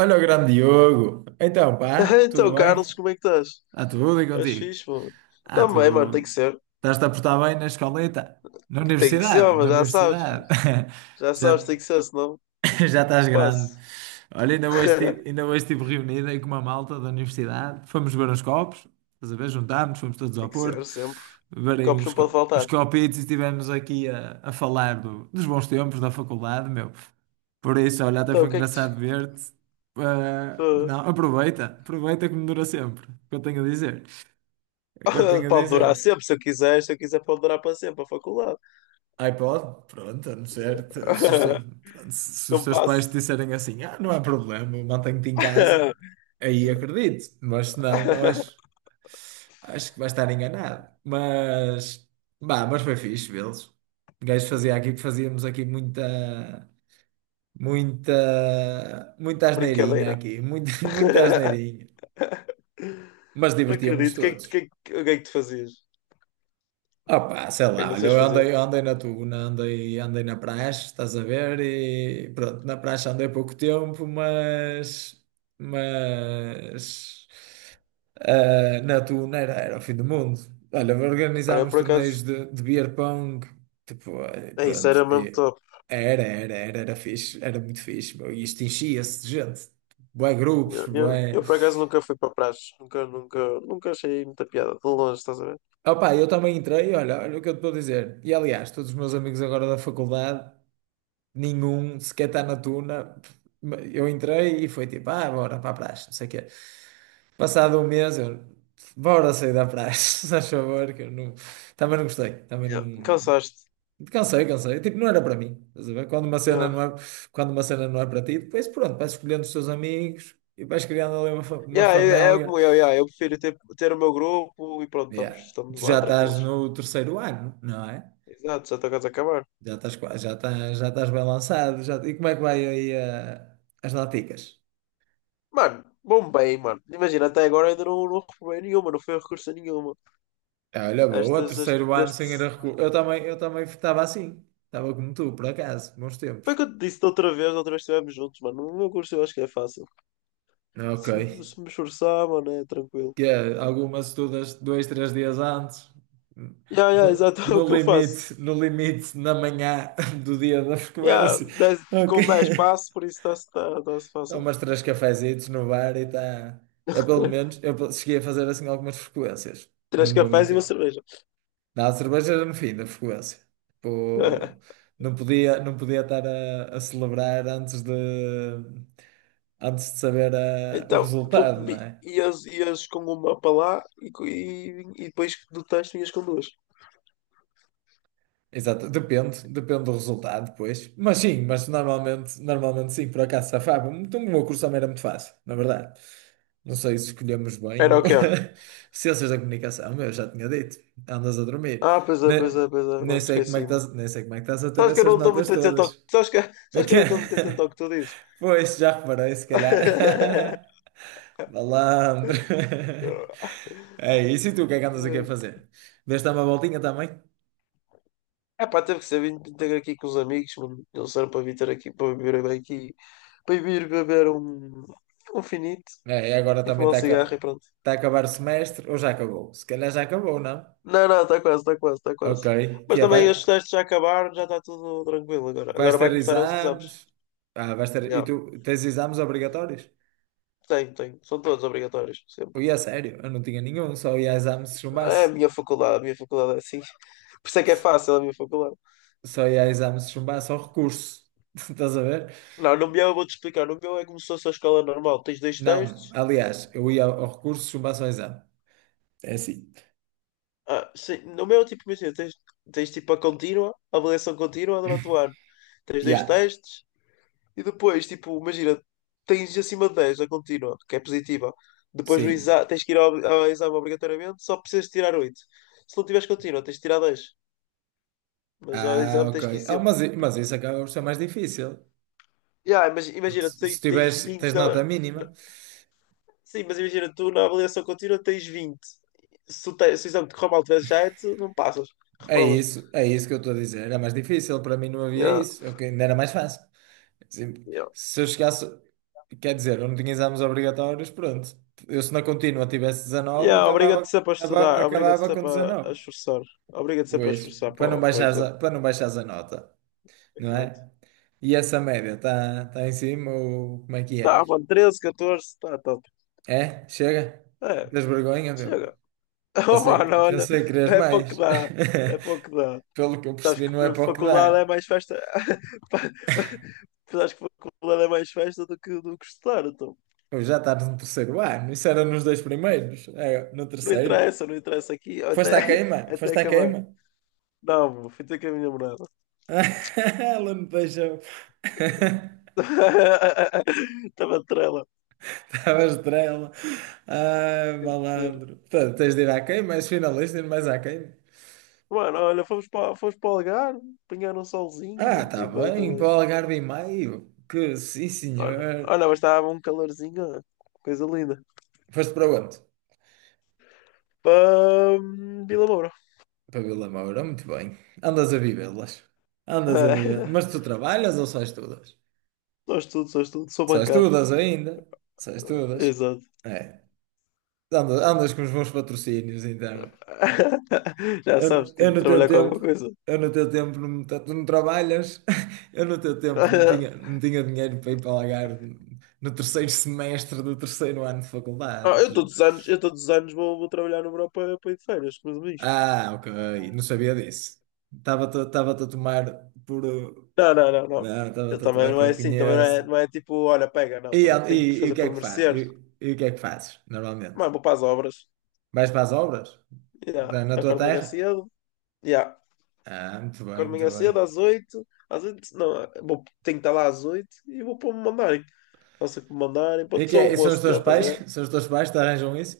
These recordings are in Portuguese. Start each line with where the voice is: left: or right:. right: Olha o grande Diogo. Então, pá,
left: Então,
right: tudo bem?
left: Carlos, como é que estás?
right: Ah, tudo e
left: Estás
right: contigo?
left: fixe, mano?
right: Ah,
left: Também, mano, tem que
right: tu
left: ser.
right: estás-te a portar bem na escoleta? Na
left: Tem que ser,
right: universidade? Na
left: mas já sabes.
right: universidade?
left: Já sabes,
right: Já.
left: tem que ser, senão
right: Já estás
left: não passo.
right: grande. Olha, ainda hoje estive reunido aí com uma malta da universidade. Fomos beber uns copos, estás a ver? Juntámos, fomos todos ao
left: Tem que
right: Porto,
left: ser, sempre.
right: beber aí
left: Copos não pode
right: uns
left: faltar.
right: copitos e estivemos aqui a falar dos bons tempos da faculdade, meu. Por isso, olha, até
left: Então,
right: foi
left: o que é que
right: engraçado ver-te. Ah,
left: tu...
right: não, aproveita que me dura sempre, o que eu tenho a dizer. O que eu tenho a
left: Pode durar
right: dizer.
left: sempre, se eu quiser. Se eu quiser, pode durar para sempre, a faculdade.
right: iPod, pronto, a não ser, se os, te- pronto, se os
left: Não
right: teus pais te
left: passo.
right: disserem assim, ah, não há problema, mantenho-te em casa, aí acredito, mas se não, eu acho, acho que vai estar enganado. Mas, bah, mas foi fixe vê-los. O gajo fazia aqui, fazíamos aqui muita, muita, muita asneirinha
left: Brincadeira.
right: aqui, muita, muita asneirinha, mas divertíamos-nos
left: Acredito.
right: todos.
left: O que é que tu fazias?
right: Opa, sei
left: O que é que
right: lá, olha,
left: vocês faziam?
right: eu andei na Tuna, andei na praxe, estás a ver? E pronto, na praxe andei pouco tempo, mas ah, na Tuna era o fim do mundo. Olha,
left: Olha,
right: organizávamos
left: por
right: torneios
left: acaso...
right: de beer pong, tipo, eh,
left: É isso,
right: pronto,
left: era mesmo
right: e
left: top.
right: era fixe, era muito fixe, meu, e isto enchia-se de gente, bué
left: Eu,
right: grupos,
left: eu,
right: bué...
left: eu, por acaso nunca fui para praxe, nunca achei muita piada, de longe, estás a ver?
right: Opa, eu também entrei, olha, olha o que eu te estou a dizer. E aliás, todos os meus amigos agora da faculdade. Nenhum sequer está na tuna. Eu entrei e foi tipo, ah, bora para a praxe, não sei o quê. Passado um mês, eu, bora sair da praxe, se faz favor, que eu não... Também não gostei, também
left: Yeah.
right: não...
left: Cansaste.
right: Cansei, cansei. Tipo, não era para mim. Estás a ver? Quando uma cena
left: Yeah.
right: não é, quando uma cena não é para ti, depois pronto, vais escolhendo os teus amigos e vais criando ali uma
left: Yeah, é
right: família.
left: como eu, yeah. Eu prefiro ter o meu grupo e pronto, estamos,
right: Yeah.
left: estamos
right: Tu já
left: lá
right: estás
left: tranquilos.
right: no terceiro ano, não é?
left: Exato, já estou quase a acabar.
right: Já estás bem lançado. Já... E como é que vai aí ah, as laticas?
left: Mano, bom bem, mano. Imagina, até agora ainda não recuperei nenhuma, não foi a recurso a nenhuma.
right: Ah, olha, boa,
left: Estas, este,
right: terceiro ano
left: este...
right: sem ir a recurso. Eu também estava assim. Estava como tu, por acaso, bons
left: Foi o
right: tempos.
left: que eu te disse da outra vez, estivemos juntos, mano. No meu curso eu acho que é fácil.
right: Ok.
left: Se me esforçar, mano, é tranquilo.
right: Que é, algumas estudas dois, 3 dias antes.
left: Yeah, yeah,
right: No,
left: exato, é
right: no
left: o que eu faço.
right: limite, na manhã do dia da
left: Yeah,
right: frequência. Ok.
left: com 10 passos por isso tá-se fácil.
right: Tomas três cafezitos no bar e está. Eu, pelo menos, cheguei a fazer assim algumas frequências.
left: Três
right: Não vou
left: cafés e uma
right: mentir.
left: cerveja.
right: Não, a cerveja era no fim da frequência. Tipo, não podia estar a celebrar antes de saber ah, o
left: Então, com-
right: resultado, não
left: bi-
right: é?
left: ias, ias com uma para lá e depois do texto ias com duas.
right: Exato, depende do resultado depois. Mas sim, mas normalmente sim, por acaso safava. Então, o meu curso também era muito fácil, na verdade. Não sei se escolhemos bem.
left: Era
right: Ou-
left: o quê?
right: Ciências da comunicação, eu já tinha dito. Andas a dormir.
left: Ah, pois é, pois
right: Ne-
left: é, pois é,
right: Nem,
left: mano,
right: sei como é que
left: esqueci-me.
right: estás, nem sei como é que estás a ter
left: Sabes que eu
right: essas
left: não estou
right: notas
left: muito atento ao que...
right: todas.
left: Sabes que
right: Ok.
left: eu não estou muito atento ao que tu dizes?
right: Pois, já reparei, se calhar. Malandro. É isso, e tu, o que é que andas aqui a fazer? Deste dar uma voltinha também?
left: É pá, teve que ser vindo ter aqui com os amigos, mano. Eles eram para vir ter aqui, para vir bem aqui, para vir beber um finito
right: É, e agora
left: e
right: também
left: fumar um cigarro e pronto.
right: tá a acabar o semestre, ou já acabou? Se calhar já acabou, não?
left: Não, não, está quase, está quase, está
right: Ok,
left: quase. Mas
right: que é,
left: também os testes já acabaram, já está tudo tranquilo agora.
right: vais
left: Agora vai
right: ter
left: começar os exames.
right: exames? Ah, vais ter, e
left: Já.
right: tu tens exames obrigatórios?
left: Tem, tem. São todos obrigatórios, sempre.
right: Ui, a sério, eu não tinha nenhum, só ia a exame se
left: É
right: chumbasse.
left: a minha faculdade é assim. Por isso é que é
right: S-
left: fácil a minha faculdade.
right: Só ia a exame se chumbasse ao recurso. Estás a ver?
left: Não, no meu eu vou-te explicar. No meu é como se fosse a escola normal. Tens dois
right: Não,
left: textos.
right: aliás, eu ia ao recurso se chumbasse ao exame. É assim.
left: Ah, sim, no meu, tipo, imagina, tens tipo a avaliação contínua durante o ano. Tens dois
right: Yeah.
left: testes e depois, tipo, imagina, tens acima de 10 a contínua, que é positiva. Depois no
right: Sim.
left: exa tens que ir ao exame obrigatoriamente, só precisas tirar 8. Se não tiveres contínua, tens de tirar 10. Mas ao
right: Ah,
left: exame
right: ok.
left: tens que ir
right: Ah,
left: sempre.
right: mas, i- mas isso acaba por ser mais difícil.
left: Yeah, mas
right: Porque
left: imagina,
right: se
left: tens
right: tiveres,
left: 20
right: tens nota
left: na...
right: mínima,
left: na- Sim, mas imagina, tu na avaliação contínua tens 20. Se o exame te correr mal, tiveres 7, não passas, reprovas.
right: é isso que eu estou a dizer. Era mais difícil, para mim não havia
left: Yeah.
right: isso. Eu, ainda era mais fácil. Assim, se eu chegasse, quer dizer, eu não tinha exames obrigatórios, pronto. Eu se na contínua tivesse 19,
left: Yeah, obriga-te
right: acabava,
left: sempre a estudar, obriga-te
right: acabava com
left: sempre a
right: 19.
left: esforçar, obriga-te sempre a
right: Pois,
left: esforçar para o, para o exame.
right: para não baixares a nota, não
left: Exato.
right: é? E essa média está tá tá em cima ou como é que
left: Tá,
right: é?
left: mano, 13, 14, tá top.
right: É? Chega?
left: É,
right: Tens vergonha, meu?
left: chega. Oh,
right: Pensei,
left: mano, olha,
right: pensei que querias
left: é pouco que
right: mais.
left: dá, é pouco que dá.
right: Pelo que eu
left: Sabes
right: percebi, não é
left: que
right: para o que
left: faculdade é
right: dá.
left: mais festa. Pa- Sabes que faculdade é mais festa do que estudar, então.
right: Pois já estás no terceiro ano. Isso era nos dois primeiros. É, no
left: Não
right: terceiro.
left: interessa, não interessa aqui,
right: Foste
left: até,
right: à queima?
left: até
right: Foste à
left: acabar.
right: queima?
left: Não, meu, fui ter com a minha namorada.
right: Ela me deixou.
left: Estava trela,
right: Estava estrela. Ai,
left: tem que ser.
right: malandro. Portanto, tens de ir à queima, és finalista, ir mais à queima.
left: Mano, olha, fomos para o Algarve, apanhar um solzinho,
right: Ah,
left: mano,
right: tá
left: estive bem
right: bem. Para
left: também.
right: o Algarve e Maio. Que sim,
left: Olha,
right: senhor.
left: olha, mas estava um calorzinho, ó, coisa linda.
right: Foste para onde?
left: Para Vila Moura.
right: Para Vila Moura, muito bem. Andas a vivê-las. Andas a viver. Mas tu trabalhas ou só estudas?
left: Sou estudo, sou estudo, sou
right: Só
left: bancado.
right: estudas ainda. Só estudas.
left: Exato.
right: É. Andas com os bons patrocínios, então.
left: Já sabes,
right: Eu
left: tenho que
right: no teu
left: trabalhar com alguma
right: tempo,
left: coisa.
right: tu não trabalhas. Eu no teu tempo não tinha, não tinha dinheiro para ir para Algarve no terceiro semestre do terceiro ano de faculdade.
left: Ah,
right: Ou seja,
left: eu todos os anos vou trabalhar no Europa para ir de férias, com os.
right: ah, ok. Não sabia disso. Estava-te a tomar por...
left: Não, não, não, não.
right: não,
left: Eu
right: estava-te a
left: também
right: tomar que
left: não é
right: eu
left: assim, também
right: conheço.
left: não é tipo, olha, pega, não,
right: E,
left: também tenho que
right: e, e o
left: fazer
right: que é
left: por
right: que faz? E,
left: merecer.
right: e o que é que fazes, normalmente?
left: Mas vou para as obras.
right: Vais para as obras?
left: Yeah.
right: Na na tua
left: Acordo de manhã
right: terra?
left: cedo. Yeah.
right: Ah, muito bem,
left: Acordo
right: muito
left: amanhã cedo,
right: bem.
left: às 8, às 8 não, vou, tenho que estar lá às 8 e vou para me mandarem. Faço o que me mandarem.
right: E,
left: Pronto,
right: que
left: sou
right: é-
left: o
right: e são os
left: moço
right: teus
left: dele, estás a
right: pais?
left: ver?
right: São os teus pais que te arranjam isso?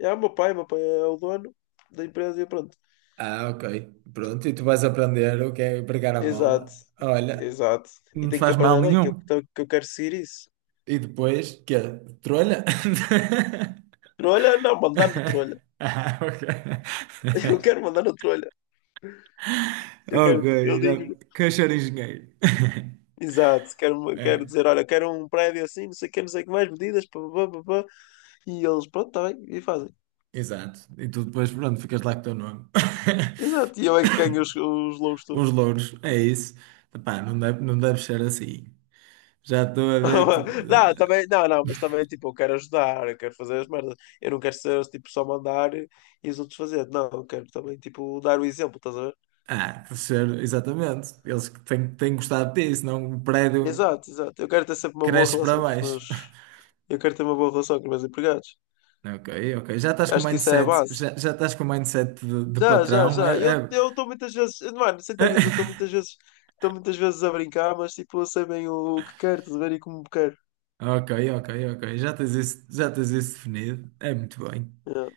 left: E há o meu pai é o dono da empresa e pronto.
right: Ah, ok. Pronto, e tu vais aprender o que é pregar a mola.
left: Exato,
right: Olha,
left: exato. E
right: não te
left: tenho que
right: faz mal
left: aprender bem
right: nenhum.
left: que eu, então, que eu quero seguir isso.
right: E depois, quê? Trolha?
left: Trolha? Não, mandar no trolha.
right: Ah, ok.
left: Eu quero mandar no trolha. Eu
right: Ok,
left: quero, eu
right: já...
left: digo,
right: Cachorro engenheiro.
left: exato, quero
right: É,
left: dizer, olha, quero um prédio assim, não sei o que, não sei o que mais, medidas, pá, pá, pá, pá, pá. E eles, pronto, está bem, e fazem.
right: exato. E tu depois, pronto, ficas lá com o teu nome.
left: Exato, e eu é que ganho os louros
right: Os
left: todos.
right: louros, é isso. Epá, não deve ser assim. Já estou a ver que tu.
left: Não, também, não, não, mas também, tipo, eu quero ajudar, eu quero fazer as merdas. Eu não quero ser, tipo, só mandar e os outros fazer. Não, eu quero também, tipo, dar o exemplo, estás a ver?
right: Ah, deve ser, exatamente. Eles que têm gostado disso, não o prédio
left: Exato, exato. Eu quero ter sempre uma boa
right: cresce para
left: relação com os
right: baixo.
left: meus. Eu quero ter uma boa relação com os meus empregados.
right: Ok, ok. Já estás com o
left: Acho que isso é a
right: mindset,
left: base.
right: já, já estás com o mindset de
left: Já, já,
right: patrão.
left: já.
right: É,
left: Eu
right: é-
left: eu estou muitas vezes. Mano, sem tangas, eu estou muitas vezes. Estou muitas vezes a brincar, mas, tipo, eu sei bem o que quero, estás a ver? E como quero.
right: Ok, ok, ok. Já tens isso definido. É muito bem.
left: Yeah.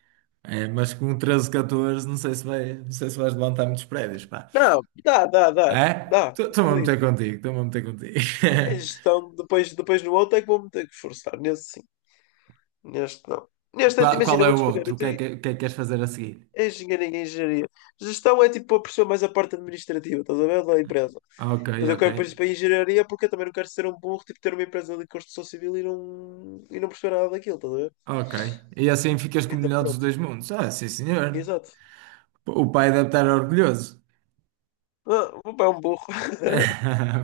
right: É, mas com 13 14 não sei se vais levantar muitos prédios, pá.
left: Não, dá, dá, dá,
right: É?
left: dá.
right: Estou-me a meter contigo, estou-me a meter contigo.
left: É gestão, depois no outro é que vou-me ter que esforçar. Nesse sim, neste não. Neste, é,
right: Qual
left: imagina, eu
right: é
left: vou-te
right: o
left: explicar.
right: outro?
left: Eu
right: O que é
left: tenho
right: que, o que é que queres fazer a seguir?
left: engenharia e engenharia. Gestão é tipo a pessoa mais a parte administrativa, estás a ver? Da empresa.
right: Ah, ok,
left: Mas eu
right: ok,
left: quero depois ir para a engenharia porque eu também não quero ser um burro, tipo ter uma empresa de construção civil e não perceber nada daquilo, estás a ver?
right: ok. E assim ficas com o
left: Então
right: melhor dos
left: pronto,
right: dois mundos. Ah, sim, senhor.
left: exato.
right: O pai deve estar orgulhoso.
left: Ah, o meu pai é um burro.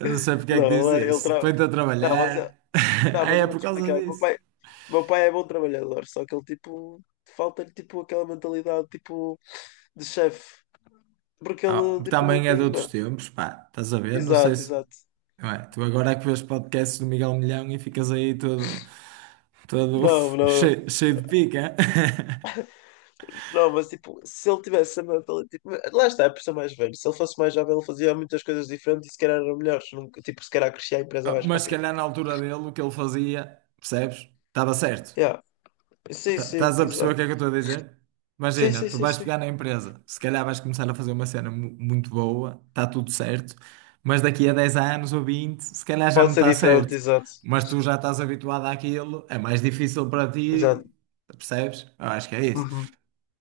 right: Não sei porque é que diz
left: Não, ele, é, ele
right: isso.
left: tra-
right: Põe-te a
left: Não, mas, eu-
right: trabalhar.
left: não,
right: Ah,
left: mas
right: é
left: eu
right: por
left: vou-te
right: causa
left: explicar.
right: disso.
left: O meu pai é bom trabalhador, só que ele tipo falta-lhe tipo aquela mentalidade tipo de chefe, porque
right: Ah,
left: ele, tipo, não
right: também é de
left: tem
right: outros
left: uma.
right: tempos, pá. Estás a ver? Não sei
left: Exato,
right: se.
left: exato.
right: Não é? Tu agora é que vês podcasts do Miguel Milhão e ficas aí todo, todo
left: Não, não,
right: cheio, cheio de pica.
left: não, mas tipo, se ele tivesse a mentalidade, tipo, lá está, é por ser mais velho. Se ele fosse mais jovem, ele fazia muitas coisas diferentes e se calhar eram melhores. Tipo, se calhar crescia a empresa
right: Ah,
left: mais
right: mas se
left: rápido.
right: calhar na altura dele, o que ele fazia, percebes? Estava certo.
left: Yeah. Sim,
right: Ta-
left: sim,
right: Estás a perceber o
left: exato.
right: que é que eu estou a dizer?
left: Sim,
right: Imagina,
left: sim,
right: tu
left: sim,
right: vais
left: sim.
right: pegar na empresa, se calhar vais começar a fazer uma cena mu- muito boa, está tudo certo, mas daqui a 10 anos ou 20 se calhar já
left: Pode
right: não
left: ser
right: está
left: diferente,
right: certo.
left: exato.
right: Mas tu já estás habituado àquilo, é mais difícil para
left: Exato.
right: ti, percebes? Eu acho que é isso.
left: Uhum.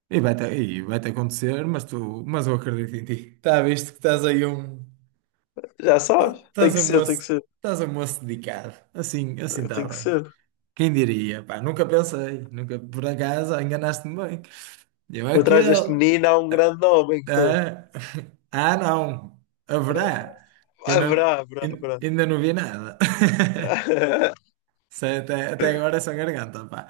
right: E vai-te acontecer, mas, tu, mas eu acredito em ti. Está visto que estás aí um.
left: Já sabes, tem
right: Estás
left: que
right: um
left: ser, tem que
right: moço,
left: ser,
right: estás um moço dedicado. Assim, assim está
left: tem que
right: bem.
left: ser.
right: Quem diria? Pá, nunca pensei, nunca, por acaso, enganaste-me bem. Eu
left: Por trás
right: aquele.
left: deste menino há um grande homem.
right: Ah, ah, não, haverá. Eu não-
left: Haverá, haverá,
right: in-
left: haverá.
right: ainda não vi nada. Isso é até, até agora é só garganta, pá.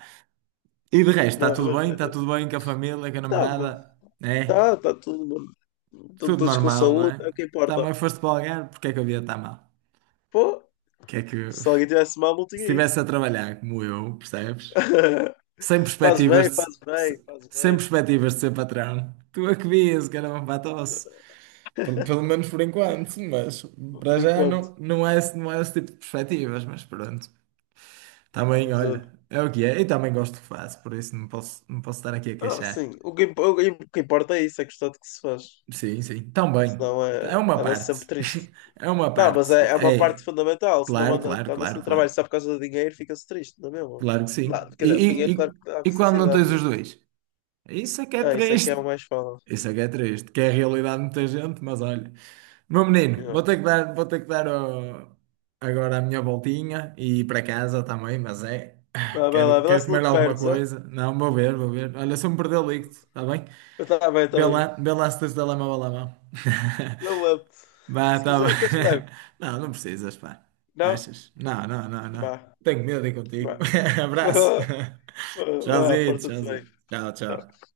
right: E de resto, está
left: Não,
right: tudo
left: mas.
right: bem? Está tudo bem com a família, com a
left: Tá, mano.
right: namorada? É?
left: Tá, tá todo mundo. Estão
right: Tudo
left: todos com
right: normal, não
left: saúde,
right: é?
left: é o que importa.
right: Também foste para o Algarve, porque é que a vida está mal?
left: Pô,
right: Que é que.
left: se alguém tivesse mal, não
right: Se
left: tinha ido.
right: estivesse a trabalhar como eu, percebes? Sem
left: Faz
right: perspectivas
left: bem,
right: de,
left: faz bem, faz
right: sem
left: bem.
right: perspectivas de ser patrão. Tu é que vias, caramba, para a tosse. Pelo, pelo menos por enquanto, mas para
left: Por
right: já
left: enquanto.
right: não, não é, não é esse tipo de perspectivas, mas pronto. Também,
left: Exato.
right: olha, é o que é. E também gosto do que faço, por isso não posso estar aqui a
left: Ah, sim.
right: queixar.
left: O que importa é isso, é gostar do que se faz.
right: Sim, sim, também.
left: Senão
right: É
left: é,
right: uma
left: anda-se
right: parte.
left: sempre triste.
right: É uma
left: Não, mas
right: parte.
left: é uma parte
right: É,
left: fundamental. Se não
right: claro, claro,
left: anda-se no
right: claro,
left: trabalho
right: claro.
left: só por causa do dinheiro, fica-se triste, não é mesmo?
right: Claro que
left: Não,
right: sim.
left: quer dizer, o dinheiro, claro que dá
right: E quando não
left: felicidade,
right: tens
left: né?
right: os dois? Isso é que é
left: Ah, isso é que é o
right: triste.
left: mais fala.
right: Isso é que é triste, que é a realidade de muita gente, mas olha. Meu menino, vou
left: Yeah.
right: ter que dar, vou ter que dar ó, agora a minha voltinha e ir para casa também, mas é. Ah,
left: Vai,
right: Quero,
left: vai lá
right: quero
left: se não
right: comer
left: te
right: alguma
left: perdes, ó. Tá
right: coisa. Não, vou ver, vou ver. Olha, se eu me perder, ligo-te, está bem?
left: bem, estava bem.
right: Vê lá se tens o telemóvel à mão.
left: Eu levo.
right: Vá,
left: Se
right: tá bem.
left: quiser, queres que te leve?
right: Não, não precisas, pá.
left: Não?
right: Achas? Não, não, não, não.
left: Vá,
right: Tenho medo de ir contigo.
left: vá.
right: Abraço.
left: Vá,
right: Tchauzinho,
left: porta-te bem.
right: tchauzinho. Tchau,
left: Tá
right: tchau.